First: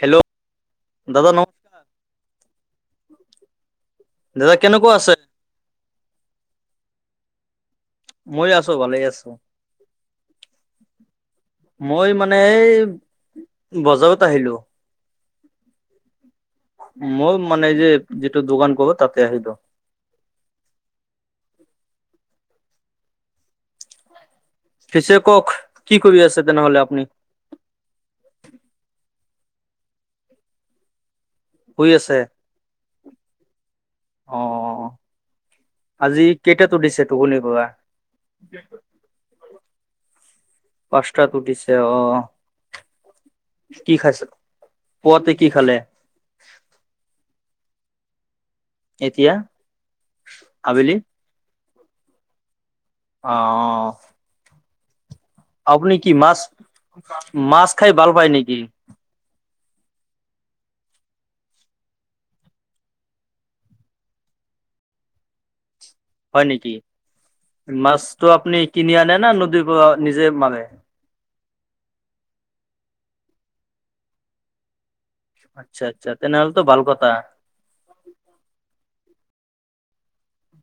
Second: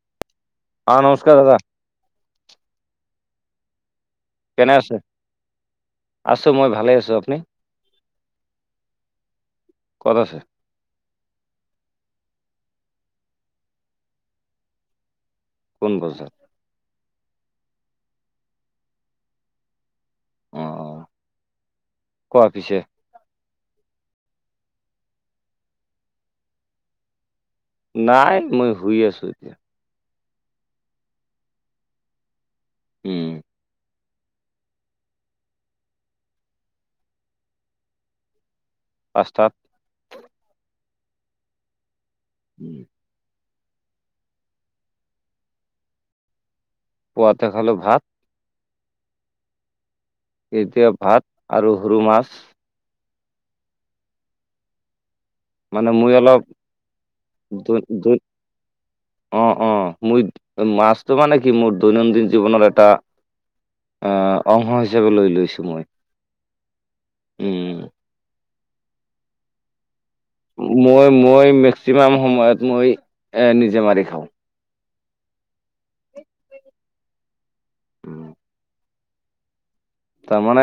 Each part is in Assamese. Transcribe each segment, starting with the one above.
হেল্লো' অ নমস্কাৰ দাদা দাদা কেনে কেনেকুৱা আছে আছো মই ভালে আছো। আপুনি? মই আছো ভালেই আছো। ক'ত আছে মই মানে এই বজাৰত আহিলো। কোন বজাত। মোৰ মানে এই যে যিটো দোকান কৰো তাতে আহিলো অ [inaudible] কোৱা পিছে পিছে কওক কি কৰি আছে তেনেহলে আপুনি? নাই মই শুই আছো এতিয়া শুই আছে? উম। অ আজি কেইটাত উঠিছে তুপনিৰ পৰা? পাঁচ টাত পাঁচটাত উঠিছে অ উম। কি খাইছে পুৱাতে কি খালে? পোৱাতে খালো ভাত এতিয়া? এতিয়া আবেলি ভাত আৰু সৰু মাছ। অ মানে আপুনি কি মই মাছ অলপ মাছ দু খাই ভাল দু পায় নেকি অ অ মই মাছটো মানে কি মোৰ দৈনন্দিন জীৱনৰ এটা আহ অংশ হিচাপে লৈ লৈছো মই। হয় নেকি? উম নিজে মাৰে? মই মই মেক্সিমাম সময়ত মই এ নিজে মাৰি খাওঁ। আচ্ছা আচ্ছা তেনেহ'লেতো ভাল কথা। উম। তাৰমানে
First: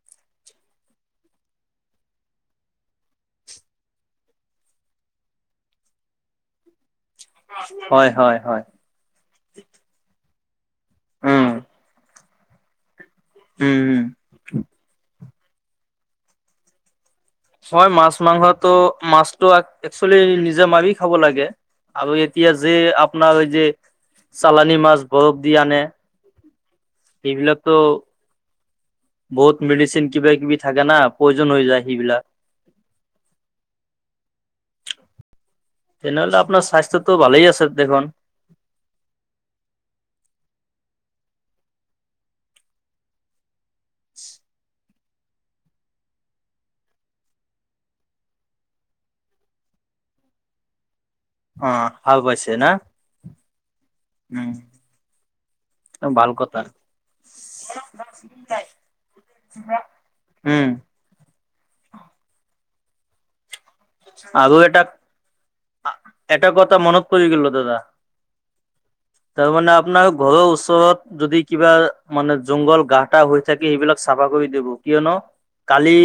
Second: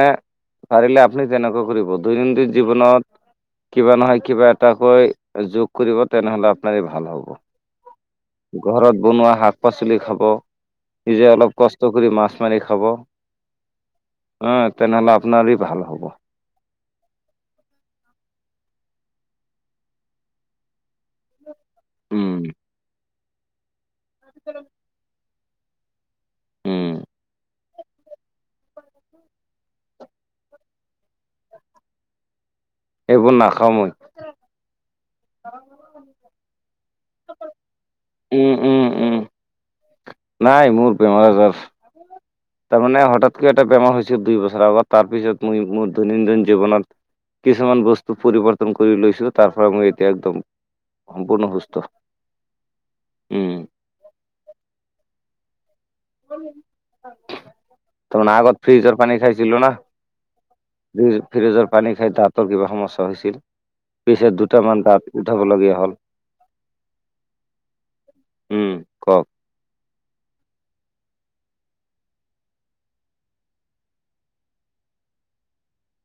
পাৰিলে আপুনি তেনেকুৱা কৰিব। দৈনন্দিন জীৱনত কিবা নহয় কিবা এটা কৈ যোগ কৰিব তেনেহলে আপোনাৰে ভাল হ'ব। অ ঘৰত বনোৱা শাক পাচলি খাব। নিজে উম অলপ কষ্ট কৰি মাছ মাৰি খাব। উম উম আহ তেনেহ'লে আপোনাৰে ভাল হ'ব। হয় মাছ মাংসটো মাছটো একচলি নিজে মাৰি খাব লাগে। আৰু উম এতিয়া যে আপোনাৰ এই যে চালানি মাছ বৰফ দি আনে উম এইবিলাকতো বহুত মেডিচিন কিবা কিবি থাকে না প্ৰয়জন হৈ যায় সেইবিলাক। এইবোৰ নাখাওঁ মই। তেনেহলে আপোনাৰ স্বাস্থ্যটো ভালেই আছে দেখোন। উম উম উম নাই মোৰ বেমাৰ আজাৰ। তাৰমানে হঠাৎকৈ এটা বেমাৰ হৈছিল দুই বছৰৰ আগত। তাৰপিছত মই মোৰ দৈনন্দিন জীৱনত কিছুমান বস্তু পৰিৱৰ্তন কৰি লৈছিলো। তাৰ ফৰা মই এতিয়া একদম সম্পূৰ্ণ অ সুস্থ ভাল পাইছে না উম উম। ভাল কথা। তাৰমানে আগত ফ্ৰিজৰ পানী উম। ফ্ৰীজৰ পানী খাই দাঁতৰ কিবা সমস্যা হৈছিল। পিছে আৰু দুটামান এটা দাঁত উঠাব লগীয়া হ'ল এটা কথা মনত পৰি গলো দাদা। উম কওক তাৰ মানে আপোনাৰ ঘৰৰ ওচৰত- যদি কিবা মানে জংঘল গাটা হৈ থাকে সেইবিলাক চাফা কৰি দিব কিয়নো- কালি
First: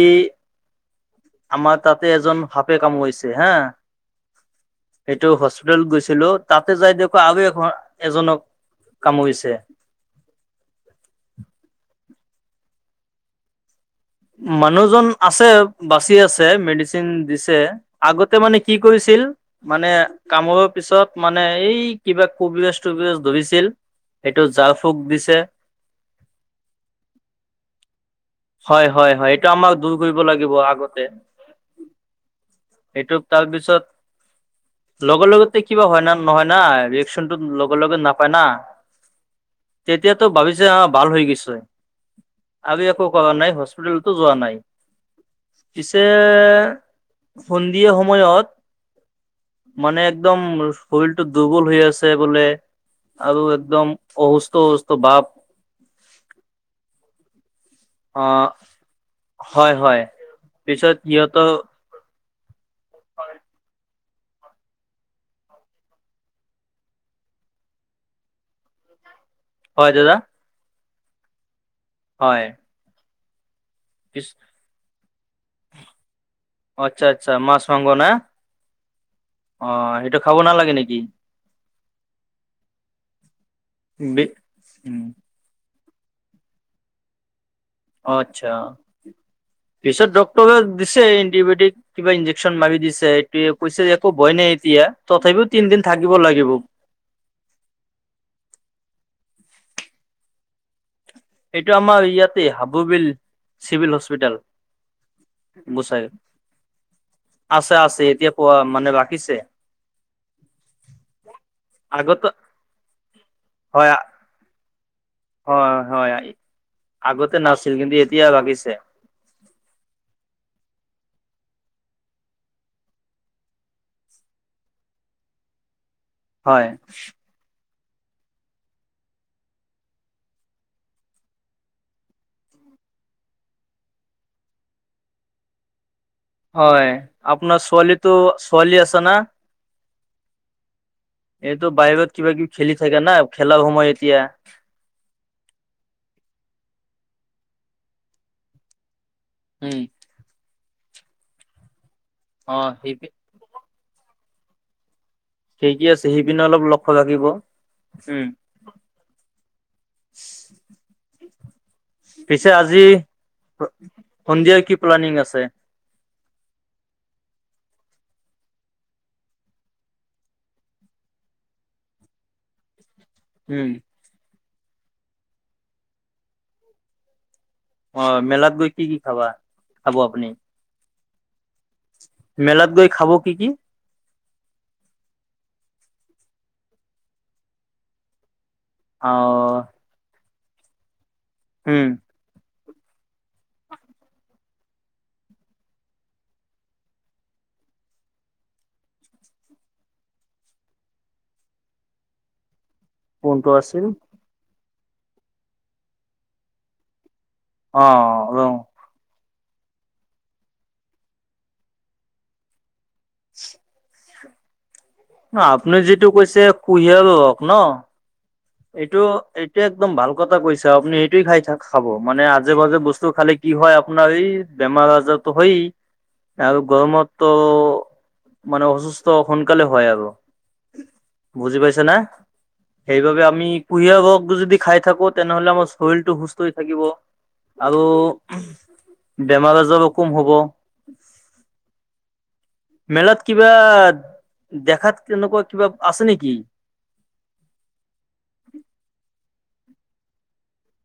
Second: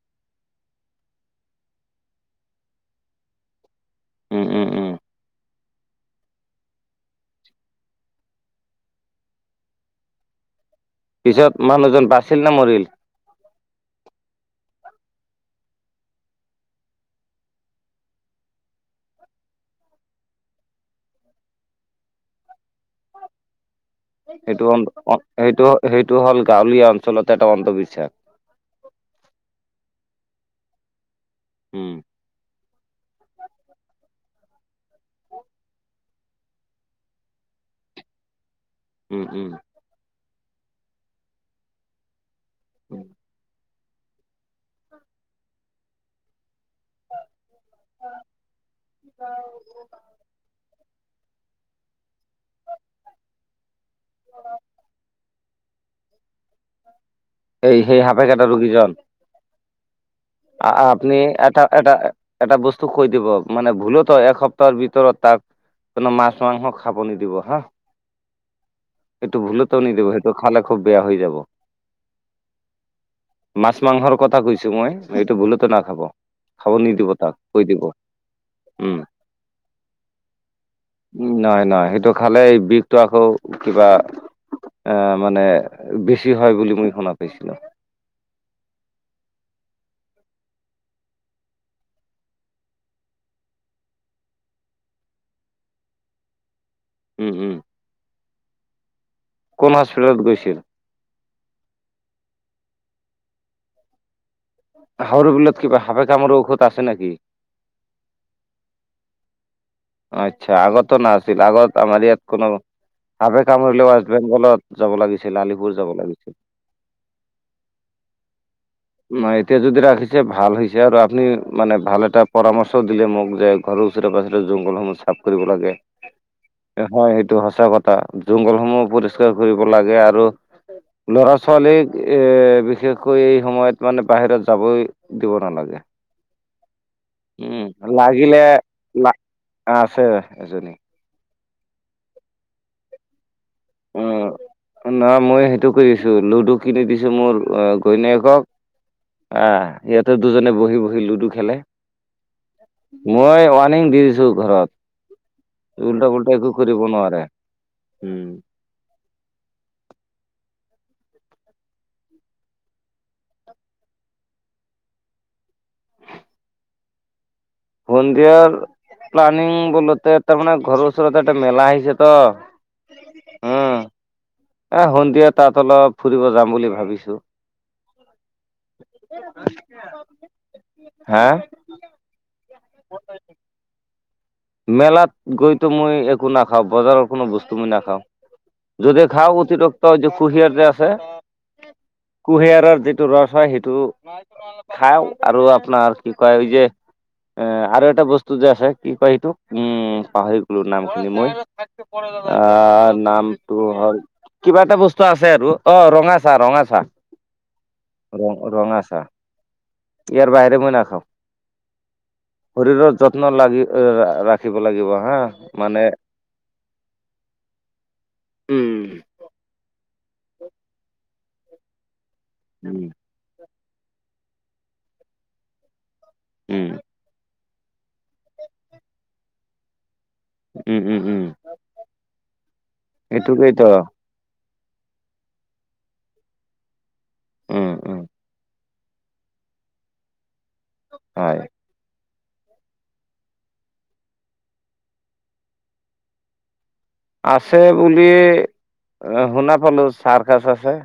আমাৰ তাতে এজন- সাপে কামুৰিছে হা উম উম উম সেইটোও সচ- হস্পিটেল গৈছিলো তাতে যাই দেখো আৰু এখন এজনক কামুৰিছে। [unintelligible] পিছত মানুহজন বাচিল নে মৰিল? মানুহজন আছে বাচি আছে মেডিচিন দিছে আগতে মানে কি কৰিছে- মানে কামৰ মানে পিছত মানে এই কিবা কুবলেছ থুবলেছ ধৰিছিল। এইটো সেইটো জাল ফুক দিছে সেইটো সেইটো হ'ল গাঁৱলীয়া অঞ্চলত এটা অন্ধবিশ্বাস। হয় হয় হয় এইটো আমাক দূৰ কৰিব লাগিব আগতে। উম। এইটো তাৰপিছত- লগৰ লগত কিবা হয় না নহয় না ৰিয়েকচনটো লগে লগে নাপায় না। উম উম। তেতিয়াতো ভাবিছে অ ভাল হৈ গৈছে। আমি একো কৰা নাই- হস্পিতলতো যোৱা নাই। পিছে- সন্ধিয়া সময়ত মানে একদম- শৰীৰটো দুৰ্বল হৈ আছে বোলে আৰু একদম অসুস্থ অসুস্থ ভাপ- [unintelligible] এই সেই সাপে কটা ৰোগীজন। হয় হয় পিছত আপনি সিহঁতৰ এটা এটা এটা বস্তু কৈ দিব মানে ভুলত- এসপ্তাহৰ ভিতৰত তাক কোনো মাছ মাংস খাব নিদিব হা। [unintelligible] এইটো ভুলটো হয় নিদিব দাদা সেইটো খালে খুব বেয়া হৈ যাব। হয়। মাছ মাংসৰ পিছ কথা কৈছো মই এইটো ভুলতো নাখাব খাব আচ্ছা নিদিব আচ্ছা তাক মাছ কৈ দিব। মাংস না উম অ সেই- উম নাই নাই সেইটো খালে বিষটো আকৌ কিবা- বি উম আহ মানে বেছি হয় বুলি মই শুনা পাইছিলো। অ আচ্ছা অ। পিছত ডক্তৰে দিছে এণ্টিবায়টিক কিবা ইনজেকশচন মাৰি দিছে এইটোৱে কৈছে যে একো ভয় নাই- এতিয়া তথাপিও তিনদিন থাকিব লাগিব। উম উম। কোন হস্পিটেলত গৈছিল? এইটো আমাৰ ইয়াতে হাবুবিল চিভিল হস্পিতেল। হাউৰ বিলত কিবা সাপে বুচাই কামোৰা ঔষধ আছে নেকি? আছে আছে এতিয়া পোৱা মানে ৰা- খিছে। আচ্ছা আগতে নাছিল আগত আমাৰ ইয়াত আগতে কোনো সাপে কামুৰিলো হয় ৱেষ্ট বেংগলত- যাব লাগিছিল আলিপুৰ হয় যাব হয় লাগিছিল। আগতে নাছিল কিন্তু এতিয়া লাগিছে। নাই, এতিয়া যদি ৰাখিছে ভাল হৈছে আৰু আপুনি মানে ভাল এটা পৰামৰ্শ দিলে মোক যে ঘৰৰ ওচৰে পাজৰে- জংঘলসমূহ চাফ কৰিব লাগে হয় সেইটো সঁচা কথা। জংঘলসমূহ পৰিষ্কাৰ কৰিব লাগে আৰু- লৰা ছোৱালীক এ বিশেষকৈ এই সময়ত মানে বাহিৰত যাবই দিব নালাগে। হ'য়, আপোনাৰ উম, ছোৱালীটো, লাগিলে ছোৱালী আছে লা না? আছে এজনী। এইটো বাহিৰত কিবা -কিবি খেলি থাকে না। খেলাৰ সময় অ, এতিয়া না মই সেইটো কৰি আছো, লুডু কিনি দিছো। এইটো মোৰ অঁ--ঘৈনিয়েকক, উম অঁ--ইহঁতে দুজনে ভোত সি বহি লুডু খেলে, অ সি মই ৱাৰণিং দি দিছো ঘৰত। ঠিকেই আছে। উল্টা পুল্টা সেইপিনে একো অলপ কৰিব লক্ষ্য নোৱাৰে ৰাখিব। উম চিইহ পিছে আজি, প-সন্ধিয়া কি প্লানিং আছে? সন্ধিয়াৰ। প্লানিং বোলোতে, তাৰমানে ঘৰৰ ওচৰতে এটা মেলা আহিছে ত'। ওঁহ অঁ, সন্ধিয়া তাত অলপ ফুৰিব যাম বুলি ভাবিছো। অ, মেলাত গৈ কি কি খাবা? খাব আপুনি? হাঁ মেলাত গৈ খাব কি কি? মেলাত গৈতো মই একো নাখাওঁ। বজাৰৰ কোনো বস্তু মই নাখাওঁ। যদি খাৱ অ', অতিৰিক্ত যে কুঁহিয়াৰ যে আছে, উম, কুঁহিয়াৰৰ। যিটো ৰস হয় সেইটো খাওঁ আৰু আপোনাৰ কি কয় এই যে এ আৰু এটা বস্তু যে আছে। কি কয় এইটোক? উম, পাহৰি গ'লো নাম খিনি মই। আঁহ কোনটো নামটো আছিল? হ'য়, কিবা এটা বস্তু আছে আৰু অঁ ৰঙা চাহ, ৰঙা চাহ। অ', ৰ্‌ ৰ' ৰঙা চাহ। ইয়াৰ বাহিৰে মই নাখাওঁ। শৰীৰৰ যত্ন লাগি আঁ আঁ ৰাখ খিব লাগিব। হা ন্‌ মানে আপোনাৰ যিটো কৈছে কুঁহিয়াৰ ৰস ন্‌। উম এইটো এতিয়া একদম ভাল কথা কৈছে। আপুনি এইটোৱে খাই থাক খাব মানে আজে উম -বাজে বস্তু খালে কি হ'য় আপোনাৰ এই বেমাৰ -আজাৰটো হ'য়েই আৰু উম গৰমতটো অঁ, মানুহ অসুস্থ সোনকালে হ'য় আৰু। উম উম উম বুজি পাইছা না? সেইবাবে আমি এইটোকেইতো কুহিয়া ৰসটো যদি খাই থাকো তেনেহ'লে আমাৰ শৰীৰটো সুস্থ হৈ থাকিব উম আৰু উম বেমাৰ- আজাৰো কম হ'ব। হয় মেলাত কিবা দেখাত তেনেকুৱা কিবা আছে নেকি? আছে বুলি অঁ শুনা পালো। চাৰ্কাছ আছে।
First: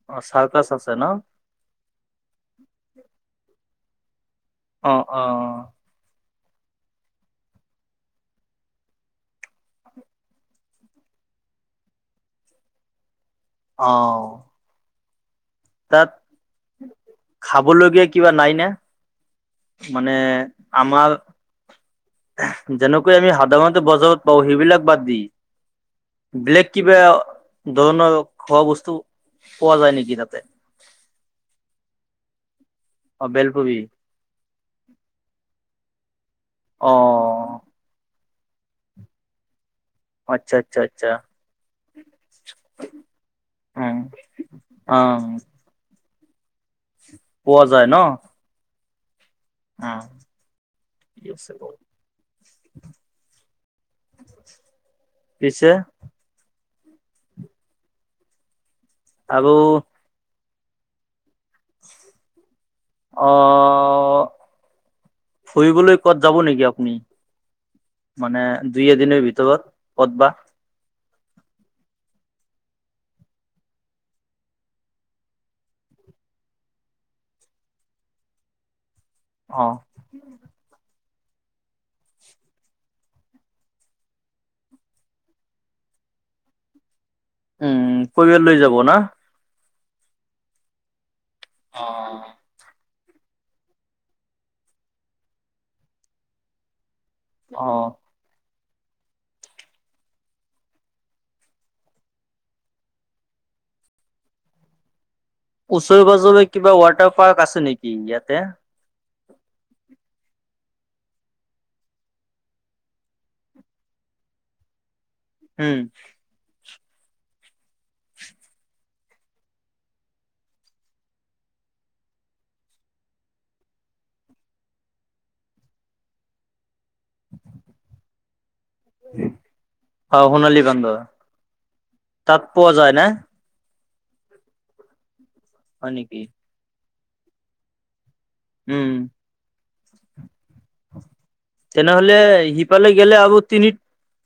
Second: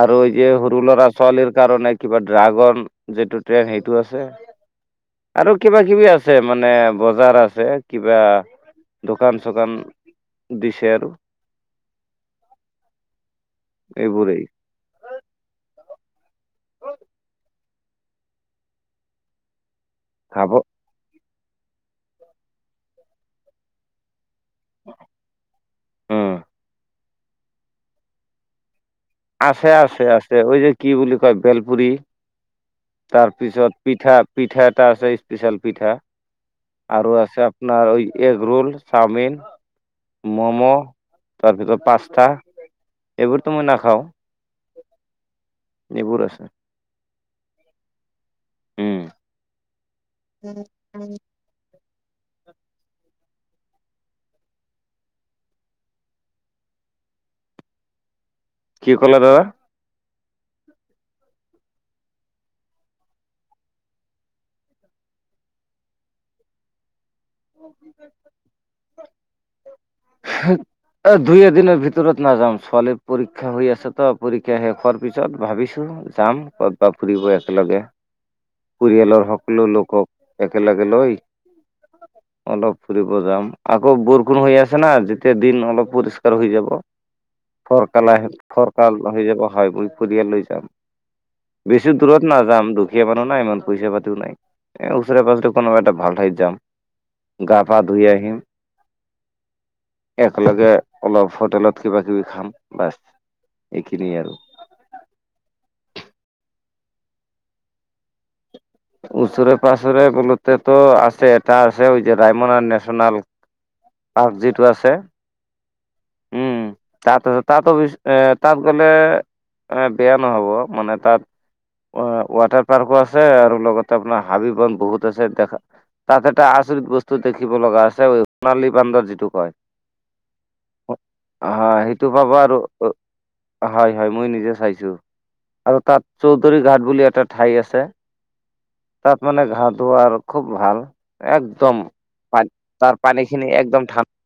আৰু অ এই যে চাৰ্কাছ সৰু আছে ন ল'ৰা -ছোৱালীৰ কাৰণে কিবা, ড্ৰাগন যিটো টেণ্ড সেইটো আছে। অ অ আৰু কিবা- কিবি আছে মানে বজাৰ আছে কিবা দোকান- চোকান দিছে আৰু। অ এইবোৰেই। তাত, খাবলগীয়া কিবা নাই না? মানে, খাব আমাৰ হেঁহ যেনেকৈ আমি সাধাৰণতে বজাৰত পাওঁ। সেইবিলাক বাদ দি, উম বেলেগ কিবা ধৰণৰ খোৱা বস্তু আছে, পোৱা যায় আছে, নেকি আছে, তাতে ঐ যে কি বুলি কয় বেলপুৰি। অ তাৰপিছত বেলপুৰি পিঠা, পিঠা এটা আছে স্পিচিয়েল পিঠা। অ আৰু আছে আপোনাৰ, ঐ এগ ৰোল চাওমিন। আচ্ছা আচ্ছা মমহ, আচ্ছা তাৰপিছত পাস্তা, এইবোৰটো মই নাখাওঁ। অঁ এইবোৰ আছে। পোৱা যায় ন? ওঁম। অ থিক আছে বাৱ পিছে কি কলা দাদা আৰু অ ফুৰিবলৈ কবাত যাব নেকি আপুনি মানে দুই এদিনৰ ভিতৰত ক'ত বা অ দুই এদিনৰ ভিতৰত নাযাম, ছোৱালীৰ পৰীক্ষা হৈ আছে তো পৰীক্ষা শেষ হোৱাৰ পিছত ভাবিছোঁ যাম কতবা ফুৰিব একেলগে [inaudible] পৰিয়ালৰ সকলো অ লোকক একেলগে লৈ অলপ ফুৰিব যাম। আকৌ বৰষুণ হৈ আছে না যেতিয়া দিন অলপ পৰিস্কাৰ হৈ যাব উম ফৰকাল আহিলে পৰিয়াল লৈ যাব ফৰকাল না হৈ যাব খায় বৈ শদিয়ালৈ যাম বেছি দূৰত নাযাম দু খীয়া মানুহ না ইমান পইচা পাতিও নাই। এ ওচৰে পাজৰে কোনোবা এটা ভাল ঠাইত যাম গা অ পা ধুই আহিম একেলগে অলপ হোটেলত কিবা কিবি খাম বচ এইখিনিয়ে আৰু ওচৰে পাজৰে কিবা ৱাটাৰ পাৰ্ক আছে নেকি ইয়াতে ওচৰে পাঁজৰে বোলোতে টো আছে এটা আছে যে ৰাইমনা নেচনেল পাৰ্ক যিটো আছে উম তাতো তাতো বেছ এ তাত গ'লে এ বেয়া নহ'ব মানে তাত অ ৱাটাৰ পাৰ্কো আছে আৰু লগতে আপোনাৰ হাবি বন বহুত আছে দেখা তাত এটা আচৰিত বস্তু দেখিব লগা আছে সোণালী বান্দৰ যিটো কয় অ সোণালী বান্দৰ আহ সেইটো পাব তাত আৰু পোৱা যায় না হয় হয় মই নিজে চাইছোঁ আৰু হয় তাত নেকি চৌধুৰী ঘাট বুলি এটা ঠাই আছে উম তাত মানে গা ধুওৱা আৰু খুব ভাল একদম তেনেহলে পান সিফালে তাৰ গেলে আৰু পানীখিনি তিনি একদম ঠাণ্ডা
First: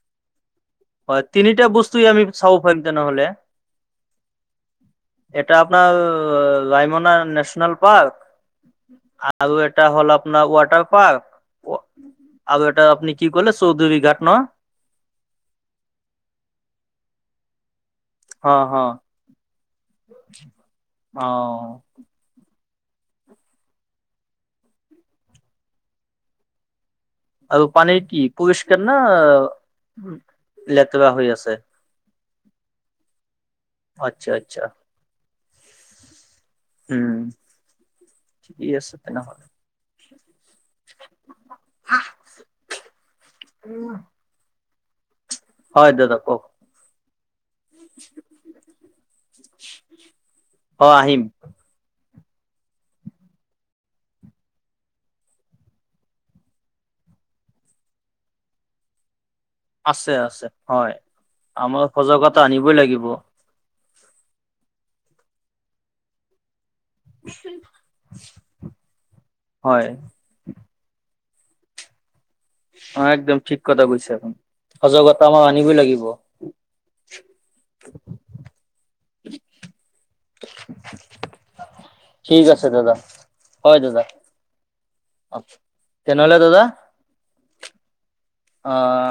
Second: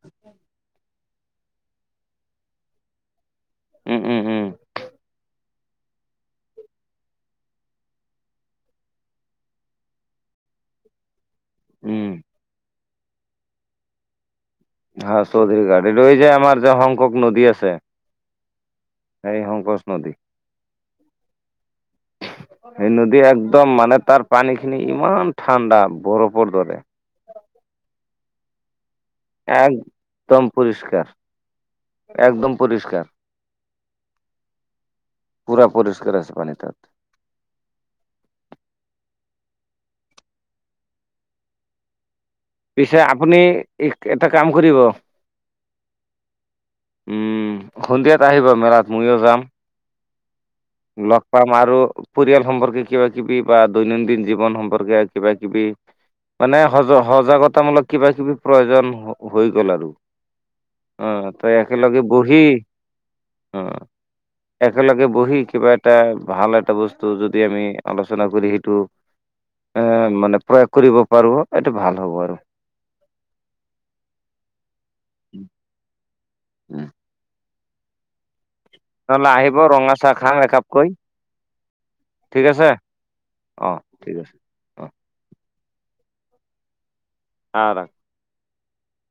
হয় তিনিটা বস্তুয়ে আমি চাব পাৰিম তেনেহলে উম উম উম এটা আপোনাৰ ৰায়মনা নেশ্যনেল পাৰ্ক আৰু এটা হ'ল আপোনাৰ ৱাটাৰ পাৰ্ক উম এ আপনি কি কৰিলে চৌধৰী ঘাট ন হা চৌধুৰী ঘাট এইটো ঐ যে আমাৰ য শংকক নদী আছে [unintelligible] হা হা এই শংকচ নদী অহ এই নদী একদম মানে তাৰ পানীখিনি ইমান ঠাণ্ডা বৰফৰ দৰে আৰু পানীৰ কি পৰিষ্কাৰ না এক একদম পৰিষ্কাৰ লেতেৰা হৈ আছে একদম পৰিষ্কাৰ আচ্ছা আচ্ছা পুৰা পৰিষ্কাৰ আছে পানী তাত উম ঠিকেই আছে তেনেহ'লে পিছে আপুনি এটা কাম কৰিব হয় দাদা কওক উম সন্ধিয়াত আহিব মেলাত ময়ো যাম অ লগ আহিম পাম আৰু পৰিয়াল সম্পৰ্কে কিবা কিবি বা দৈনন্দিন জীৱন সম্পৰ্কে কিবা কিবি মানে সজহ সজাগতামূলক কিবা কিবি প্ৰয়োজন হ হৈ গ'ল আৰু আছে আছে হয় অঁ তই আমাৰ একেলগে বহি সজাগতা আনিবই লাগিব অঁ [unintelligible] একেলগে বহি কিবা এটা ভাল এটা বস্তু যদি আমি আলোচনা কৰি সেইটো এ হয় মানে প্ৰয়াস কৰিব পাৰো [unintelligible] টো ভাল হ'ব আৰু [unintelligible] অ একদম ঠিক কথা কৈছা, এ সজাগতা আমাৰ আনিবই লাগিব। [inaudible] নহ'লে আহিব ৰঙা চাহ খাম একাপকৈ। [unintelligible] ঠিক আছে, অঁ হয় দাদা ঠিক আছে অঁ [unintelligible] তেনেহলে দাদা আ [unintelligible] অঁ!